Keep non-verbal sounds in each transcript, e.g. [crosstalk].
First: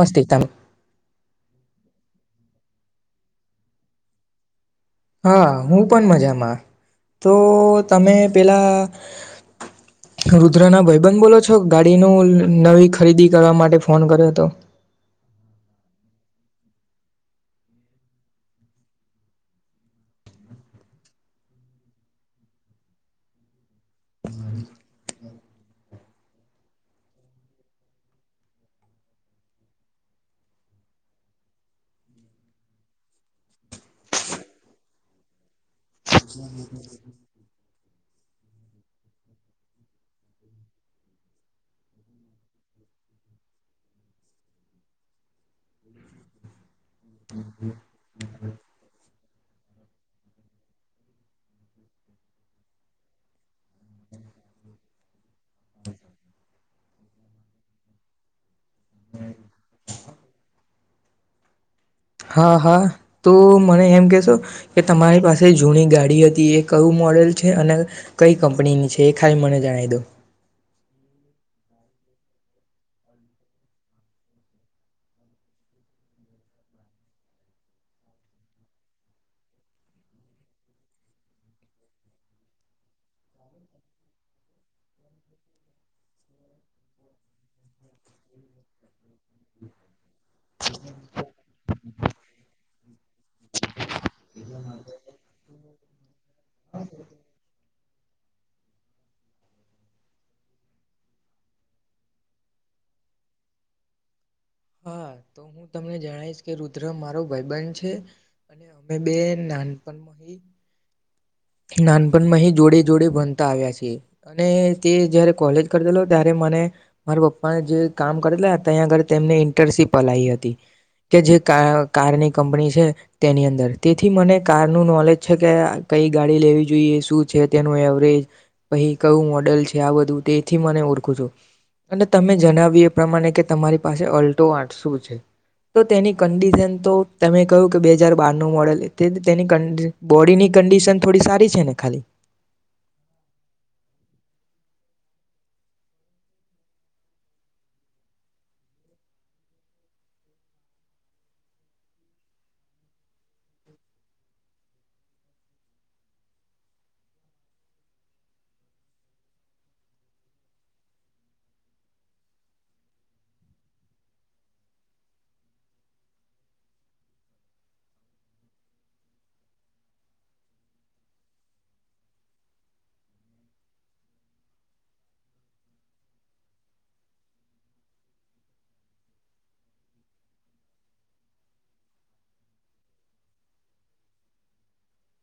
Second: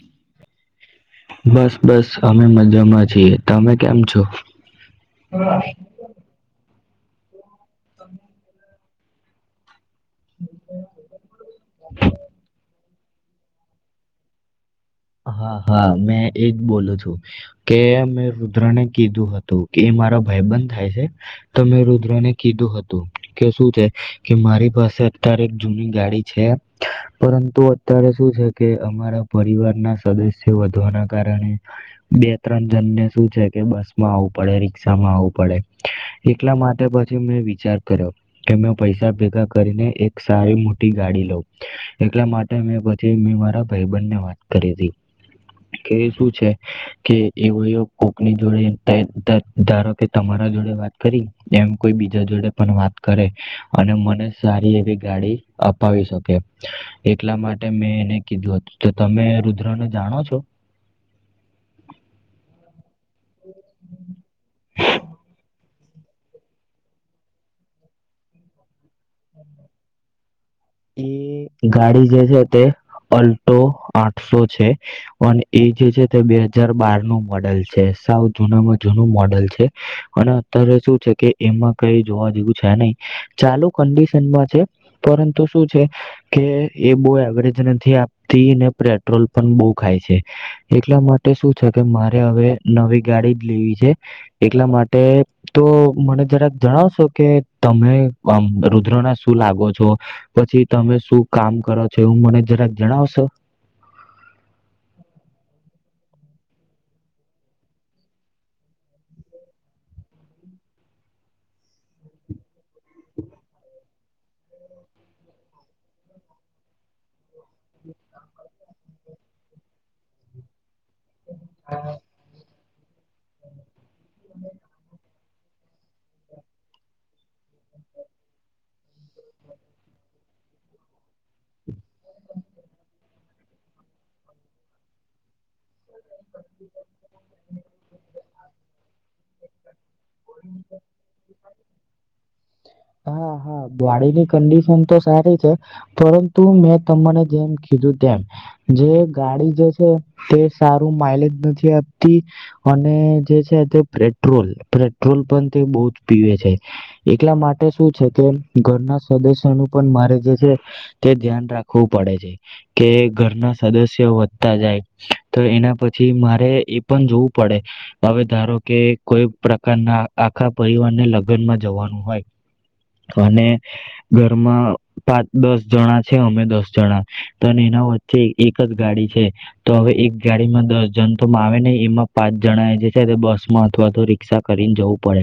મસ્તી તમે બસ બસ. અમે મજામાં છીએ તમે કેમ છો. હા હું પણ મજામાં. તો તમે પેલા. રુદ્ર ના ભાઈબંધ બોલો છો ગાડીનું નવી ખરીદી કરવા માટે ફોન કર્યો હતો. હા હા મેં એજ બોલું છું કે મેં રુદ્રને કીધું હતું કે મારા ભાઈ બંધ થાય છે તો મેં રુદ્ર ને કીધું હતું કે શું છે કે મારી પાસે અત્યારે એક જૂની ગાડી છે પરંતુ અત્યારે શું છે કે અમારા પરિવાર વધવાના કારણે બે ત્રણ જનને શું છે કે બસ માં આવવું પડે રિકષામાં આવવું પડે એટલા માટે પછી મેં વિચાર કર્યો કે મેં પૈસા ભેગા કરીને એક સારી મોટી ગાડી લઉ એટલા માટે મેં પછી મેં મારા ભાઈબનને વાંચ કે શું છે કે એવ કોકની જોડે ધારો કે તમારા જોડે વાત કરી એમ કોઈ બીજા જોડે પણ વાત કરે અને મને સારી એવી ગાડી અપાવી શકે એટલા માટે મેં એને કીધું હતું તમે રુદ્ર ને જાણો છો. હા હા. તો મને એમ કેશો કે તમારી પાસે જૂની ગાડી હતી એ કયું મોડેલ છે અને કઈ કંપનીની છે. હે ખાઈ મને જણાવ દો એ ગાડી જે છે તે અલ્ટો આઠસો છે અને એ જે છે તે બે હજાર બાર નું મોડેલ છે સાવ જૂનામાં જૂનું મોડેલ છે અને અત્યારે શું છે કે એમાં કઈ જોવા જેવું છે નહી ચાલુ કન્ડિશનમાં છે પરુ તો છે કે એ બહ એવરેજ નથી આપતી ને પેટ્રોલ પણ બહુ ખાય છે એટલા માટે શું છે કે મારે હવે નવી ગાડી જ લેવી છે એટલા માટે તો મને જરાક જણાવશો કે તમે રુદ્ર ના શું લાગો છો પછી તમે શું કામ કરો છો એવું મને જરાક જણાવશો. હા તો હું તમને જણશ કે રુદ્ર મારો ભાઈબંધ છે અને અમે બે નાનપણમાં નાનપણમાં અ જોડે જોડે ભણતા આવ્યા છે અને તે જયારે કોલેજ કરલો ત્યારે મને મારા પપ્પા જે કામ કરેલા હતા ત્યાંયા આગળ તેમને ઇન્ટર્નશીપ હલાવી હતી કે જે કારની કંપની છે તેની અંદર તેથી મને કારનું નોલેજ છે કે કઈ ગાડી લેવી જોઈએ શું છે તેનું એવરેજ પહી કયું મોડલ છે આ બધું તે થી મને ઓળખું છું અને તમે જણાવ્યું એ પ્રમાણે કે તમારી પાસે અલ્ટો આ શું છે તો તેની કંડિશન તો તમે કહ્યું કે બે હજાર બારનું મોડેલ તે તેની કંડ બોડી ની કંડિશન સારી છે ને ખાલી હા હા ગડીની કંડિશન તો સારી છે પરંતુ મેં તમને જેમ કીધું તેમ જે ગાડી જે છે તે સારું માઈલેજ નથી આપતી અને જે છે તે પેટ્રોલ, પેટ્રોલ પણ તે બહુ જ પીવે છે એટલા માટે ઘરના સદસ્ય નું પણ મારે જે છે તે ધ્યાન રાખવું પડે છે કે ઘરના સદસ્ય વધતા જાય તો એના પછી મારે એ પણ જોવું પડે હવે ધારો કે કોઈ પ્રકારના આખા પરિવારને લગ્નમાં જવાનું હોય અને ઘરમાં પાચ દસ જણા છે અમે દસ જણા તો એના વચ્ચે એક જ ગાડી છે તો હવે એક ગાડીમાં દસ જણ તો આવે નહી એમાં પાંચ જણા એ જે છે બસમાં અથવા તો રિક્ષા કરીને જવું પડે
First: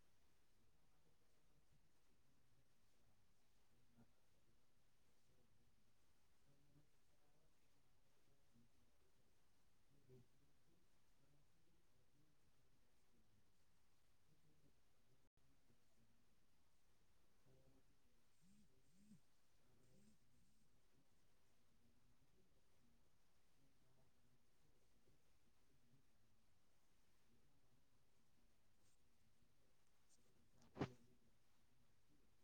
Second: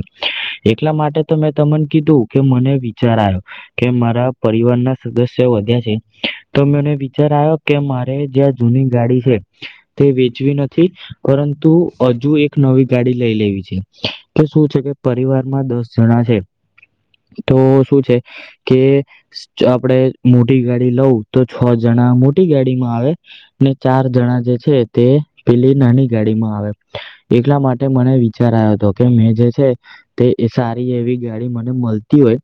એટલા માટે તો મેં તમને કીધું કે મને વિચાર આવ્યો કે મારા પરિવારના સદસ્ય વધ્યા છે તો મને વિચાર આવ્યો કે મારે જેયાં જૂની ગાડી છે તે વેચવી નથી પરંતુ હજુ એક નવી ગાડી લઈ લેવી છે કે શું છે કે પરિવારમાં દસ જણા છે. તો શું છે કે આપણે મોટી ગાડી લઉં તો છ જણા મોટી ગાડીમાં આવે ને ચાર જણા જે છે તે પેલી નાની ગાડીમાં આવે એટલા માટે મને વિચાર આવો હતો કે મેં જે છે તે સારી એવી ગાડી મને મળ તી હોય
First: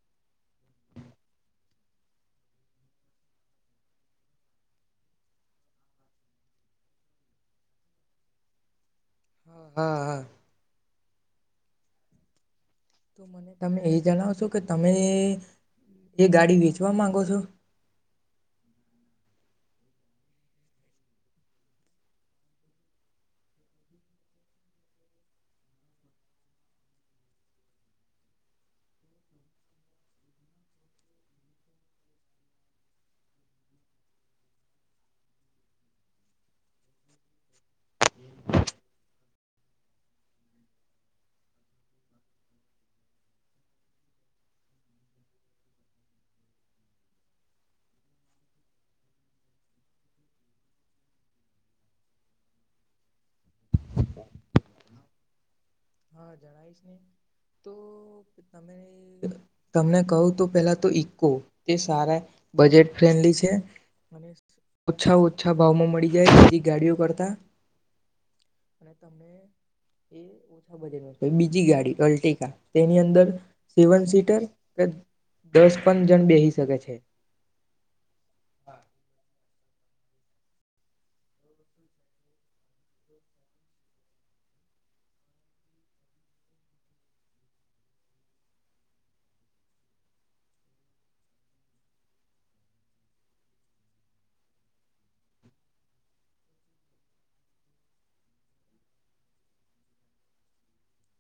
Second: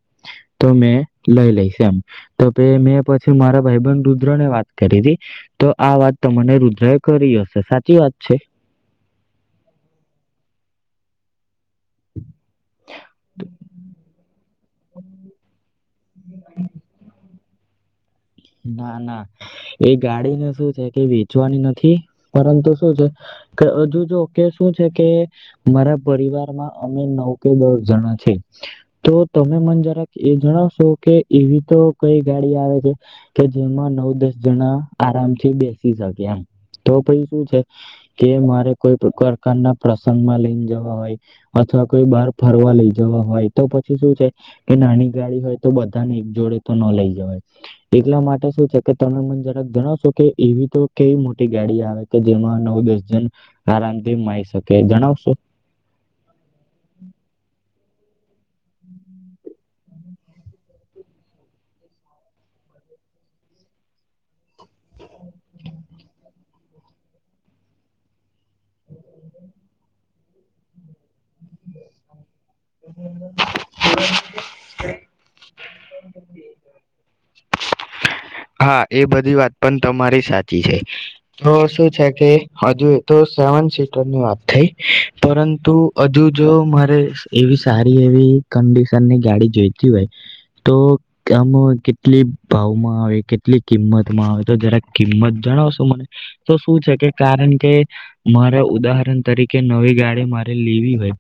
તો મેં લઈ લઈશ એમ તો મેં પછી મારા ભાઈ બન રુદ્ર ને વાત કરી હતી તો આ વાત તને રુદ્ર એ કરી હશે સાચી વાત છે. હા હા હા. હમ. તો મને તમે એ જણાવશો કે તમે એ ગાડી વેચવા માંગો છો. ના ના એ ગાડીને શું છે કે વેચવાની નથી પરંતુ શું છે કે હજુ જો કે શું છે કે મારા પરિવારમાં અમે નવ કે દસ જણા છે તો તમે મને જરાક એ જણાવશો કે એવી તો કઈ ગાડી આવે છે. કે જેમાં નવ દસ જણા આરામથી બેસી શકે એમ, તો પછી શું છે, કે મારે કોઈ પ્રકારના પ્રસંગમાં લઈને જવા હોય, અથવા કોઈ બહાર ફરવા લઈ જવા હોય તો પછી શું છે કે નાની ગાડી હોય તો બધાને એક જોડે તો ન લઈ જવાય. એટલા માટે શું છે કે તમે મન જરાક જણાવશો કે એવી તો કેવી મોટી ગાડી આવે કે જેમાં નવ દસ જન, આરામથી માઈ શકે જણાવશો? હા જણાયશ નને તો તમે તમને કહું તો પેલા તો ઈકો એ સારા બજેટ ફ્રેન્ડલી છે, અને ઓછા ઓછા ભાવમાં મળી જાય બ ગાડીઓ કરતા, અને તમને બ બીજી ગાડી અલ્ટિકાા. તેની અંદર સેવન સીટર કે દસ પણં જણ બેહી શકે છે. હા એ બધી વાત પણ તમારી સાચી છે, તો શું છે કે હજુ એ તો સેવન સીટરની વાત થઈ, પરંતુ હજુ જો મારે એવી સારી એવી કન્ડિશનની ગાડી જોઈતી હોય, તો આમ કેટલી ભાવમાં આવે કેટલી કિંમતમાં આવે તો જરા કિંમત જણાવશો મને, તો શું છે કે કારણ કે, મારે ઉદાહરણ તરીકે નવી ગાડી મારે લેવી હોય,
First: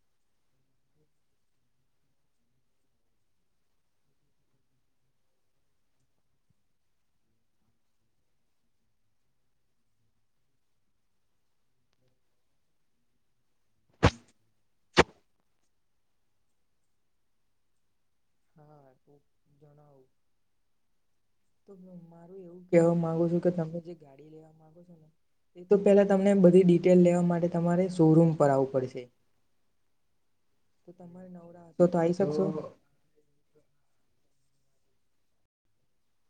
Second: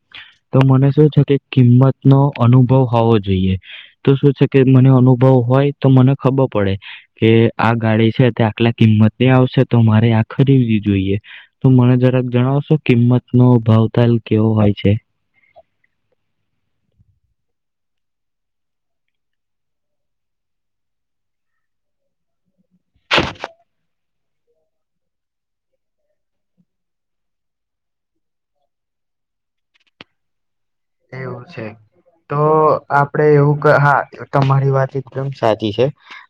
તો મને શું છે કે કિંમત નો અનુભવ હોવો જોઈએ, તો શું છે કે મને અનુભવ હોય તો મને ખબર પડે કે આ ગાડી છે તે આટલા કિંમતની આવશે તો મારે આ ખરીદીવી જોઈએ, તો મને જરાક જણાવશો કિંમત નો ભાવ તાલ કેવો હોય છે. હા જણાવું મારું એવું કેવા માંગુ છો કે તમે જે ગાડી લેવા માંગો છો ને એ તો પેલા તમને બધી ડિટેલ લેવા માટે તમારે શોરૂમ પર આવું પડશે તો તમારે એવું નવરા છે, હશો આવી તો શકશો આપડે એવું હા તમારી વાત એકદમ સાચી છે,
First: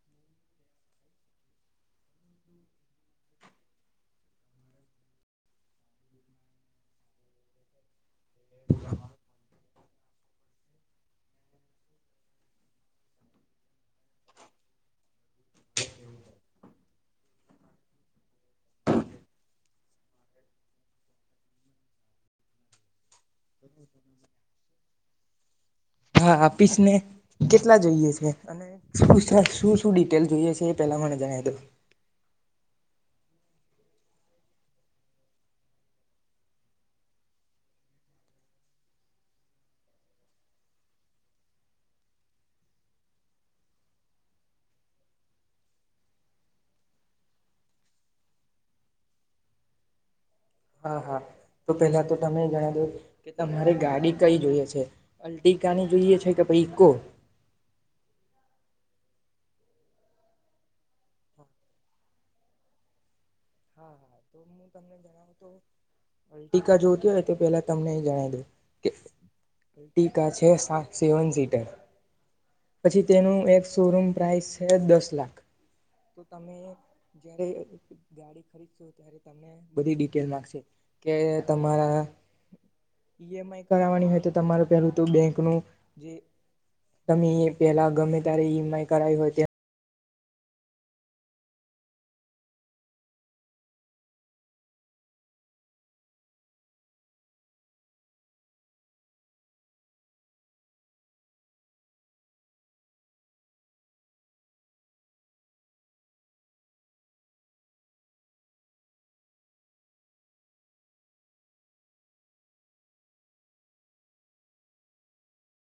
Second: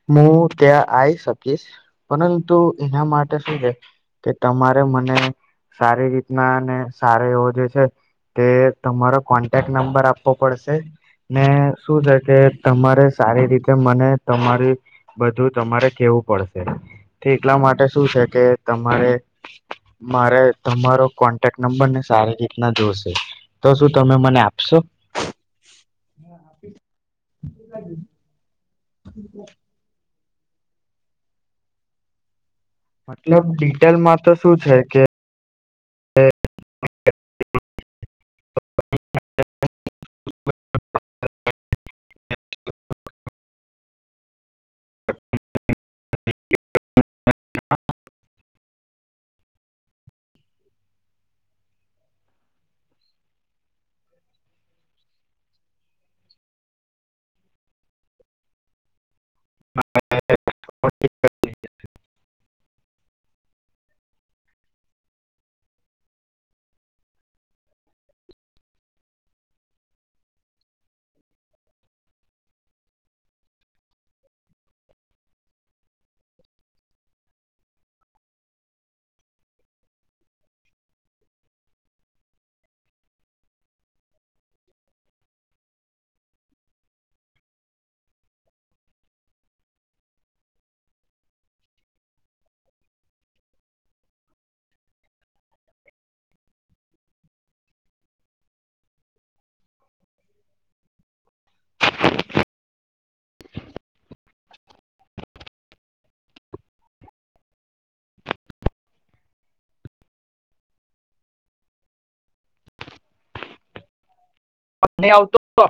હું ત્યાં આવી શકીશ, પરંતુ એના માટે શું છે, કે તમારે મને સારી રીતના અને સારો એવો જે છે તે તમારા કોન્ટેક્ટ નંબર આપવો પડશે, ને શું છે કે તમારે સારી રીતે મને તમારી બધું તમારે કેવું પડશે, તો એટલા માટે શું છે કે તમારે મારે તમારો કોન્ટેક્ટ નંબર ને સારી રીતના જોશે. તો સુ આપશો? હા આપીશ ને કેટલા જોઈએ છે શું શું શું ટેલ જોઈએ છે એ પેલા મને જણ દો મતલબ ડિટેલમાં તો શું છે કે હા હા, તો પેલા તો તમે જણ દો કે તમારે ગાડી કઈ જોઈએ છે, અલ્ટિકાની જોઈએ છે કે ભાઈ ઇકો? [unintelligible] હા અલ્ટિકા જોતી હોય તો પેલા તમને જણાવ દઉ કે અલ્ટિકા છે સેવન સીટર, પછી તેનું એક શોરૂમ પ્રાઇસ છે દસ લાખ, તો તમે જયારે ગાડી ખરીદશો બધી ડિટેલ મામાંગશે, કે તમારા ઈએમ આઈ કરાવાની હોય તો તમારું પેલું ત બેંક નું જે તમે પેલા ગમે ત્યારે ઈમ આઈ કરાવી હોય ત્યાં આ ની આવતો [unintelligible]